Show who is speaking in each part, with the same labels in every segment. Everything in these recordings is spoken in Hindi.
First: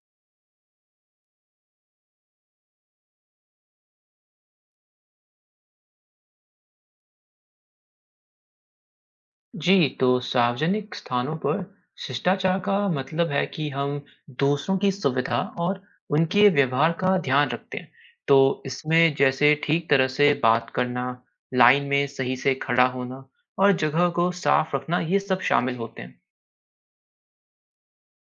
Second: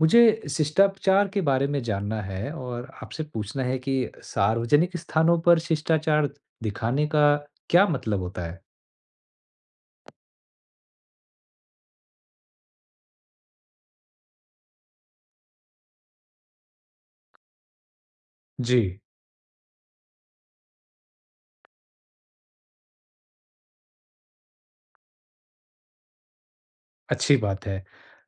Speaker 1: मुझे शिष्टाचार के बारे में जानना है और आपसे पूछना है कि सार्वजनिक स्थानों पर शिष्टाचार दिखाने का क्या मतलब होता है?
Speaker 2: जी, तो सार्वजनिक स्थानों पर शिष्टाचार का मतलब है कि हम दूसरों की सुविधा और उनके व्यवहार का ध्यान रखते हैं। तो
Speaker 1: जी,
Speaker 2: इसमें जैसे ठीक तरह से बात करना, लाइन में सही से खड़ा होना और जगह को साफ रखना ये सब शामिल होते हैं।
Speaker 1: अच्छी बात है।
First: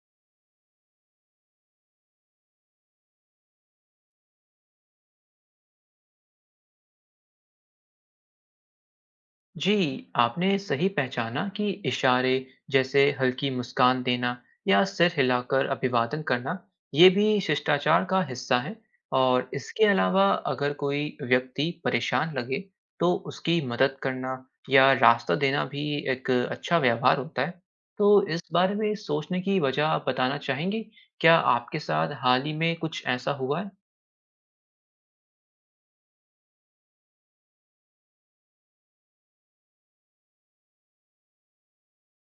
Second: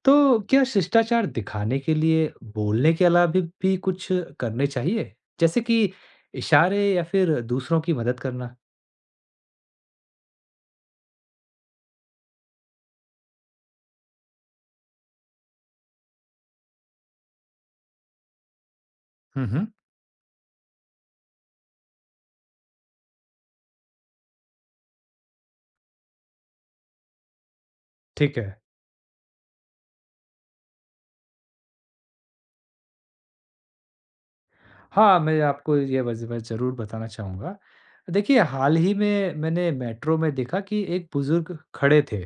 Speaker 1: तो क्या शिष्टाचार दिखाने के लिए बोलने के अलावा भी कुछ करने चाहिए? जैसे कि इशारे या फिर दूसरों की मदद करना?
Speaker 2: जी, आपने सही पहचाना कि इशारे जैसे हल्की मुस्कान देना या सिर हिलाकर अभिवादन करना, ये भी शिष्टाचार का हिस्सा है और
Speaker 1: हम्म हम्म,
Speaker 2: इसके अलावा अगर कोई व्यक्ति परेशान लगे, तो उसकी मदद करना या रास्ता देना भी एक अच्छा व्यवहार होता है। तो
Speaker 1: ठीक
Speaker 2: इस
Speaker 1: है।
Speaker 2: बारे में सोचने की वजह आप बताना चाहेंगे? क्या आपके साथ हाल ही में कुछ ऐसा हुआ है?
Speaker 1: हाँ, मैं आपको मैं ज़रूर बताना चाहूँगा। देखिए, हाल ही में मैंने मेट्रो में देखा कि एक बुजुर्ग खड़े थे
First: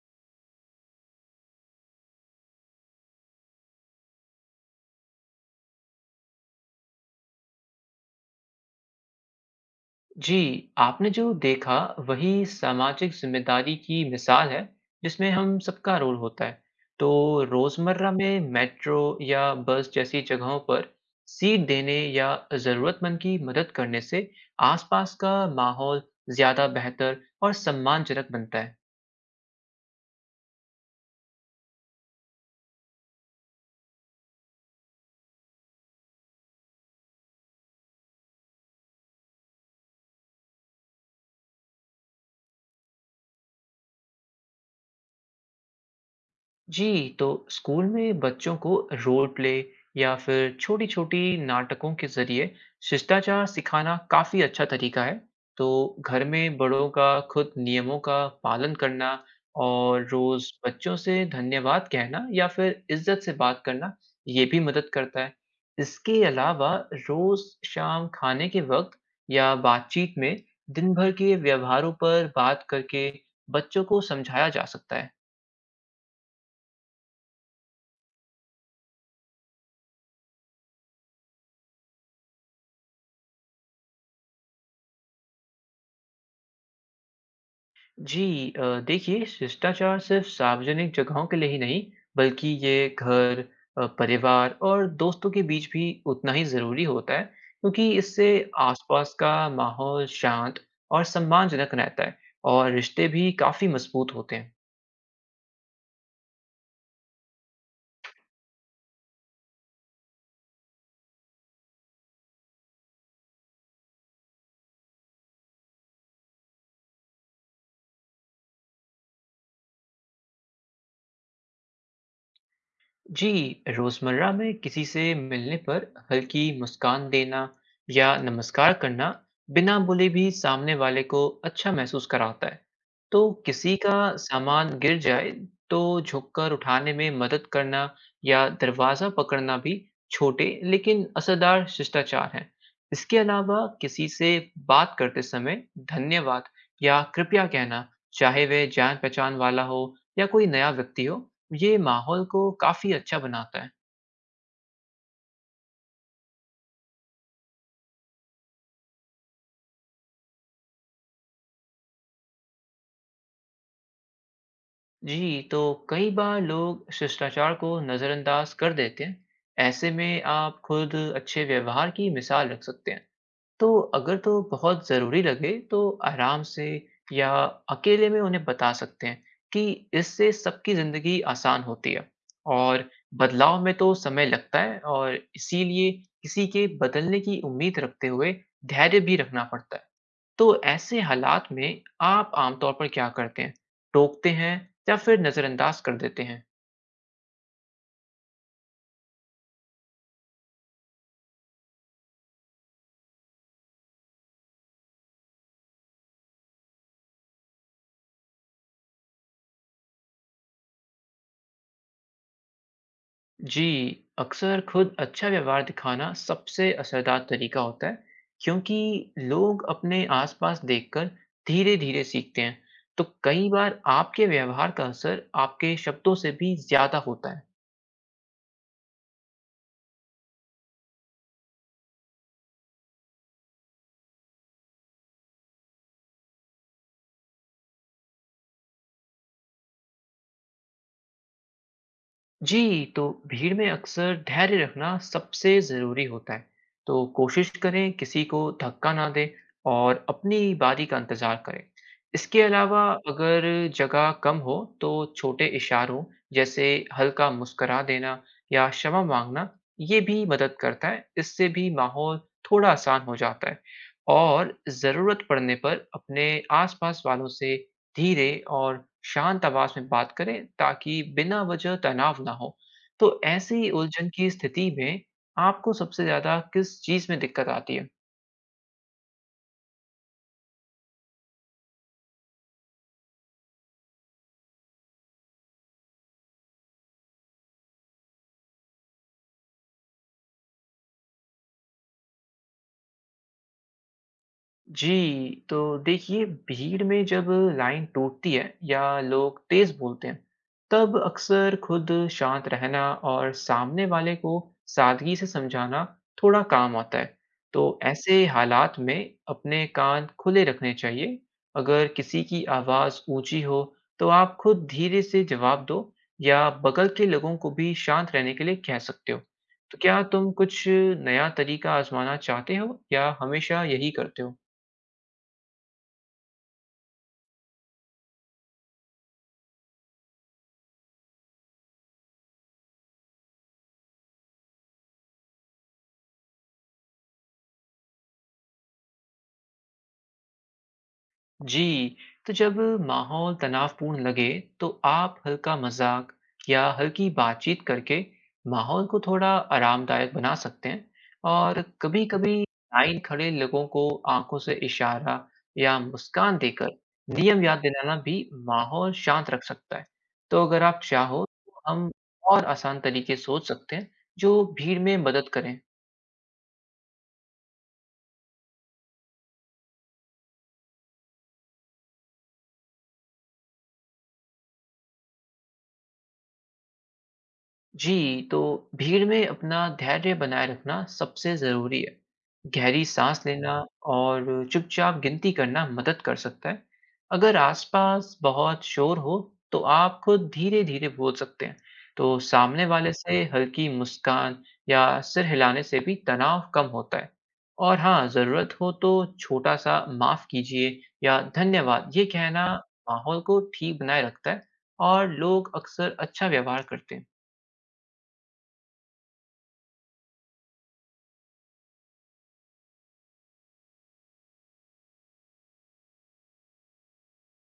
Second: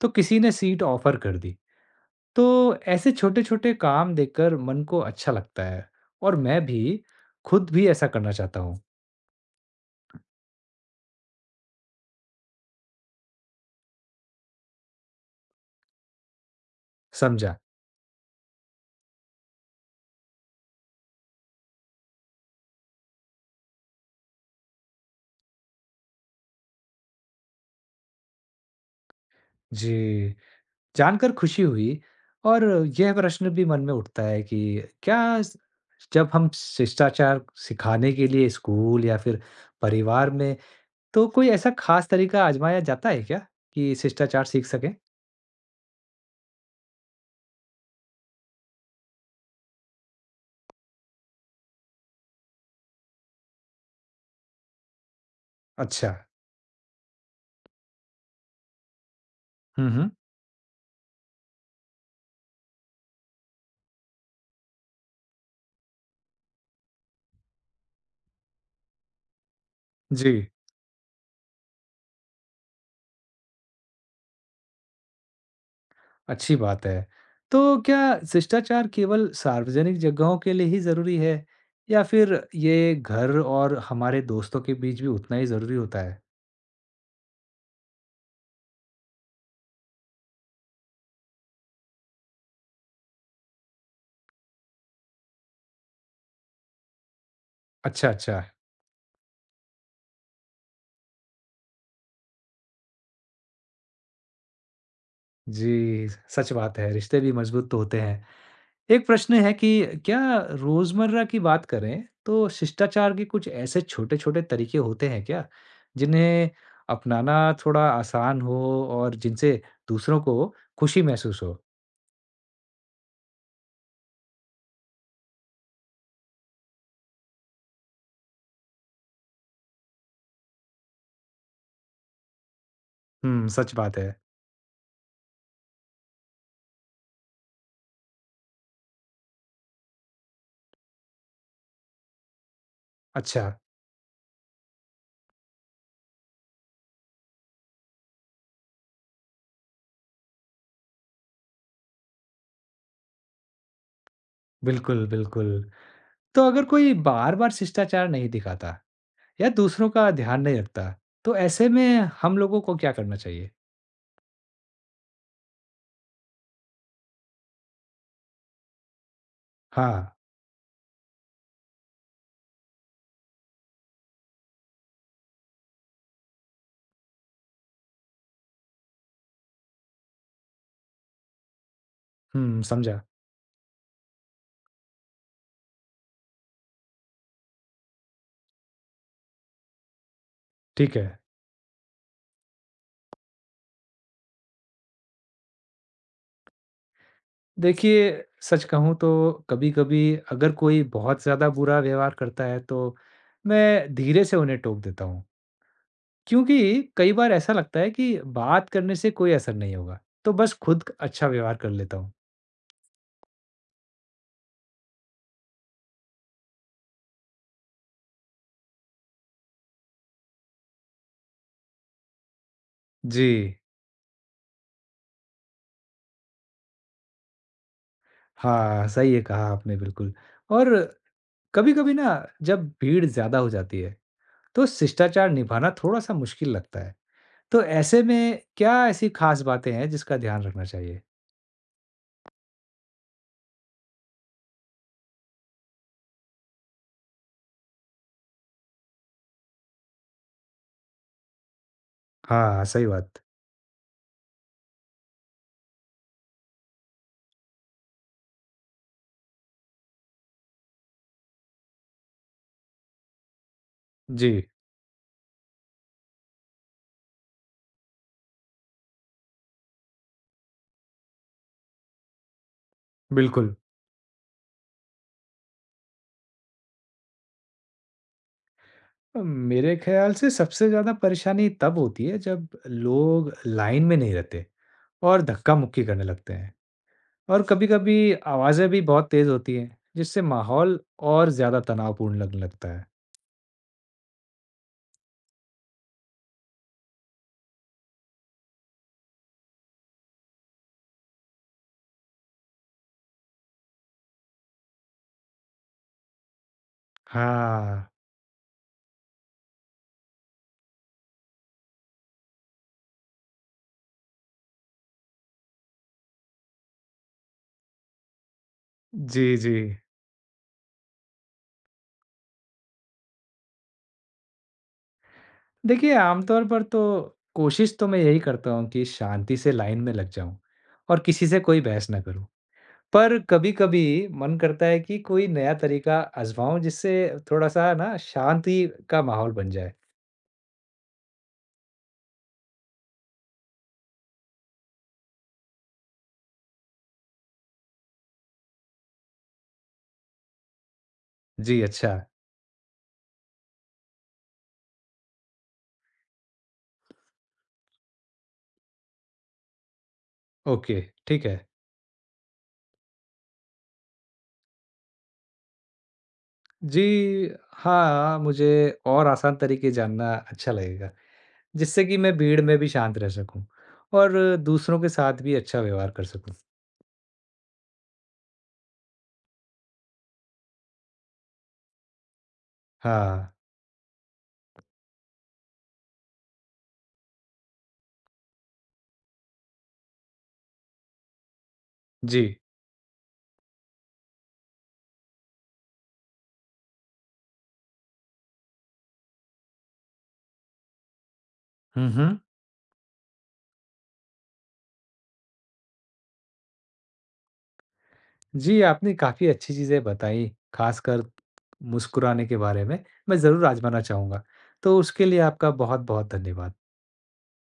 Speaker 1: तो किसी ने सीट ऑफर कर दी तो ऐसे छोटे छोटे काम देखकर मन को अच्छा लगता है और मैं भी खुद भी ऐसा करना चाहता हूँ।
Speaker 2: जी, आपने जो देखा वही सामाजिक ज़िम्मेदारी की मिसाल है, जिसमें हम सबका रोल होता है। तो
Speaker 1: समझा।
Speaker 2: रोज़मर्रा में मेट्रो या बस जैसी जगहों पर सीट देने या ज़रूरतमंद की मदद करने से आसपास का माहौल ज़्यादा बेहतर और सम्मानजनक बनता है।
Speaker 1: जी, जानकर खुशी हुई और यह प्रश्न भी मन में उठता है कि क्या स- जब हम शिष्टाचार सिखाने के लिए स्कूल या फिर परिवार में तो कोई ऐसा खास तरीका आजमाया जाता है क्या कि शिष्टाचार सीख सकें।
Speaker 2: जी, तो स्कूल में बच्चों को रोल प्ले या फिर छोटी-छोटी नाटकों के ज़रिए शिष्टाचार सिखाना काफ़ी अच्छा तरीका है। तो
Speaker 1: अच्छा।
Speaker 2: घर में बड़ों का खुद नियमों का पालन करना और
Speaker 1: हम्म।
Speaker 2: रोज़ बच्चों से धन्यवाद कहना या फिर इज़्ज़त से बात करना, ये भी मदद करता है। इसके अलावा रोज़ शाम खाने के वक़्त या बातचीत
Speaker 1: जी,
Speaker 2: में दिन भर के व्यवहारों पर बात करके बच्चों को समझाया जा सकता है।
Speaker 1: अच्छी बात है। तो क्या शिष्टाचार केवल सार्वजनिक जगहों के लिए ही ज़रूरी है या फिर ये घर और हमारे दोस्तों के बीच भी उतना ही ज़रूरी होता है?
Speaker 2: जी देखिए, शिष्टाचार सिर्फ सार्वजनिक जगहों के लिए ही नहीं, बल्कि ये घर, परिवार और दोस्तों के बीच भी उतना ही जरूरी होता है, क्योंकि
Speaker 1: अच्छा,
Speaker 2: इससे
Speaker 1: अच्छा।
Speaker 2: आसपास का माहौल शांत और सम्मानजनक रहता है और रिश्ते भी काफी मजबूत होते हैं
Speaker 1: जी, सच बात है, रिश्ते भी मज़बूत तो होते हैं। एक प्रश्न है कि क्या रोज़मर्रा की बात करें तो शिष्टाचार के कुछ ऐसे छोटे-छोटे तरीके होते हैं क्या, जिन्हें अपनाना थोड़ा आसान हो और जिनसे दूसरों को खुशी महसूस हो?
Speaker 2: जी, रोज़मर्रा में किसी से मिलने पर हल्की मुस्कान देना या नमस्कार करना बिना बोले भी सामने वाले को अच्छा महसूस कराता है। तो
Speaker 1: हुँ, सच
Speaker 2: किसी का
Speaker 1: बात है।
Speaker 2: सामान गिर जाए तो झुककर उठाने में मदद करना या दरवाज़ा पकड़ना भी छोटे लेकिन असरदार शिष्टाचार हैं। इसके
Speaker 1: अच्छा।
Speaker 2: अलावा किसी से बात करते समय धन्यवाद या कृपया कहना, चाहे वह जान-पहचान वाला हो या कोई नया व्यक्ति हो, ये माहौल को काफी अच्छा बनाता है।
Speaker 1: बिल्कुल, बिल्कुल। तो अगर कोई बार-बार शिष्टाचार नहीं दिखाता या दूसरों का ध्यान नहीं रखता, तो ऐसे में हम लोगों को क्या करना चाहिए?
Speaker 2: जी, तो कई बार लोग शिष्टाचार को नजरअंदाज कर देते हैं। ऐसे
Speaker 1: हाँ।
Speaker 2: में आप खुद अच्छे व्यवहार की मिसाल रख सकते हैं। तो अगर तो बहुत जरूरी लगे, तो आराम से या अकेले में उन्हें बता सकते हैं कि इससे सबकी जिंदगी आसान होती है।
Speaker 1: हुँ,
Speaker 2: और
Speaker 1: समझा,
Speaker 2: बदलाव में तो समय लगता है और इसीलिए किसी के बदलने की उम्मीद रखते हुए धैर्य भी रखना पड़ता है। तो
Speaker 1: ठीक
Speaker 2: ऐसे
Speaker 1: है।
Speaker 2: हालात में आप आमतौर पर क्या करते हैं? टोकते हैं या फिर नज़रअंदाज कर देते हैं?
Speaker 1: देखिए, सच कहूँ तो कभी-कभी अगर कोई बहुत ज़्यादा बुरा व्यवहार करता है, तो मैं धीरे से उन्हें टोक देता हूँ, क्योंकि कई बार ऐसा लगता है कि बात करने से कोई असर नहीं होगा, तो बस खुद अच्छा व्यवहार कर लेता हूँ।
Speaker 2: जी, अक्सर खुद अच्छा व्यवहार दिखाना सबसे असरदार तरीका होता है, क्योंकि लोग अपने आसपास देखकर धीरे-धीरे सीखते हैं। तो कई
Speaker 1: जी,
Speaker 2: बार आपके व्यवहार का असर आपके शब्दों से भी ज़्यादा होता है।
Speaker 1: हाँ, सही है कहा आपने बिल्कुल। और कभी कभी ना, जब भीड़ ज्यादा हो जाती है तो शिष्टाचार निभाना थोड़ा सा मुश्किल लगता है, तो ऐसे में क्या ऐसी खास बातें हैं जिसका ध्यान रखना चाहिए?
Speaker 2: जी, तो भीड़ में अक्सर धैर्य रखना सबसे ज़रूरी होता है। तो कोशिश करें किसी को धक्का ना दें और अपनी बारी का इंतज़ार करें। इसके
Speaker 1: हाँ,
Speaker 2: अलावा
Speaker 1: सही बात।
Speaker 2: अगर जगह कम हो, तो छोटे इशारों जैसे हल्का मुस्करा देना या क्षमा माँगना, ये भी मदद करता है। इससे भी माहौल थोड़ा आसान हो जाता है
Speaker 1: जी,
Speaker 2: और ज़रूरत पड़ने पर अपने आस-पास वालों से धीरे और शांत आवाज में बात करें, ताकि बिना वजह तनाव ना हो तो
Speaker 1: बिल्कुल।
Speaker 2: ऐसी उलझन की स्थिति में आपको सबसे ज्यादा किस चीज में दिक्कत आती है
Speaker 1: मेरे ख्याल से सबसे ज्यादा परेशानी तब होती है जब लोग लाइन में नहीं रहते और धक्का मुक्की करने लगते हैं, और कभी कभी आवाजें भी बहुत तेज होती हैं जिससे माहौल और ज्यादा तनावपूर्ण लगने लगता है।
Speaker 2: जी, तो देखिए, भीड़ में जब लाइन टूटती है या लोग तेज़ बोलते हैं, तब अक्सर खुद शांत रहना और सामने वाले को सादगी से समझाना थोड़ा काम आता है। तो
Speaker 1: हाँ।
Speaker 2: ऐसे हालात में अपने कान खुले रखने चाहिए। अगर किसी की आवाज़ ऊँची हो, तो आप खुद धीरे से जवाब दो या बगल के लोगों को भी शांत रहने के लिए कह सकते हो।
Speaker 1: जी जी।
Speaker 2: तो क्या तुम कुछ नया तरीका आज़माना चाहते हो या हमेशा यही करते हो?
Speaker 1: देखिए, आमतौर पर तो कोशिश तो मैं यही करता हूँ कि शांति से लाइन में लग जाऊँ और किसी से कोई बहस ना करूँ। पर कभी-कभी मन करता है कि कोई नया तरीका आज़माऊँ जिससे थोड़ा-सा ना शांति का माहौल बन जाए।
Speaker 2: जी, तो जब माहौल तनावपूर्ण लगे, तो आप हल्का मज़ाक या हल्की बातचीत करके माहौल को थोड़ा आरामदायक बना सकते हैं और
Speaker 1: जी, अच्छा।
Speaker 2: कभी-कभी लाइन खड़े लोगों को आंखों से इशारा या मुस्कान देकर नियम याद दिलाना भी माहौल शांत रख सकता है। तो अगर आप
Speaker 1: ओके,
Speaker 2: चाहो,
Speaker 1: ठीक है।
Speaker 2: तो हम और आसान तरीके सोच सकते हैं, जो भीड़ में मदद करें।
Speaker 1: जी, हाँ, मुझे और आसान तरीके जानना अच्छा लगेगा, जिससे कि मैं भीड़ में भी शांत रह सकूँ और दूसरों के साथ भी अच्छा व्यवहार कर सकूँ।
Speaker 2: जी, तो भीड़ में अपना धैर्य बनाए रखना सबसे ज़रूरी है। गहरी सांस
Speaker 1: हाँ,
Speaker 2: लेना और चुपचाप गिनती करना मदद कर सकता है। अगर आसपास बहुत शोर हो, तो आप खुद धीरे-धीरे बोल सकते हैं। तो
Speaker 1: जी।
Speaker 2: सामने वाले से हल्की मुस्कान या सिर हिलाने से भी तनाव कम होता है। और हाँ, ज़रूरत हो तो छोटा-सा माफ़ कीजिए या
Speaker 1: हुँ,
Speaker 2: धन्यवाद, ये
Speaker 1: हुँ।
Speaker 2: कहना माहौल को ठीक बनाए रखता है और लोग अक्सर अच्छा व्यवहार करते हैं।
Speaker 1: जी, आपने काफ़ी अच्छी चीज़ें बताई, ख़ासकर मुस्कुराने के बारे में। मैं ज़रूर आज़माना चाहूँगा। तो उसके लिए आपका बहुत-बहुत धन्यवाद।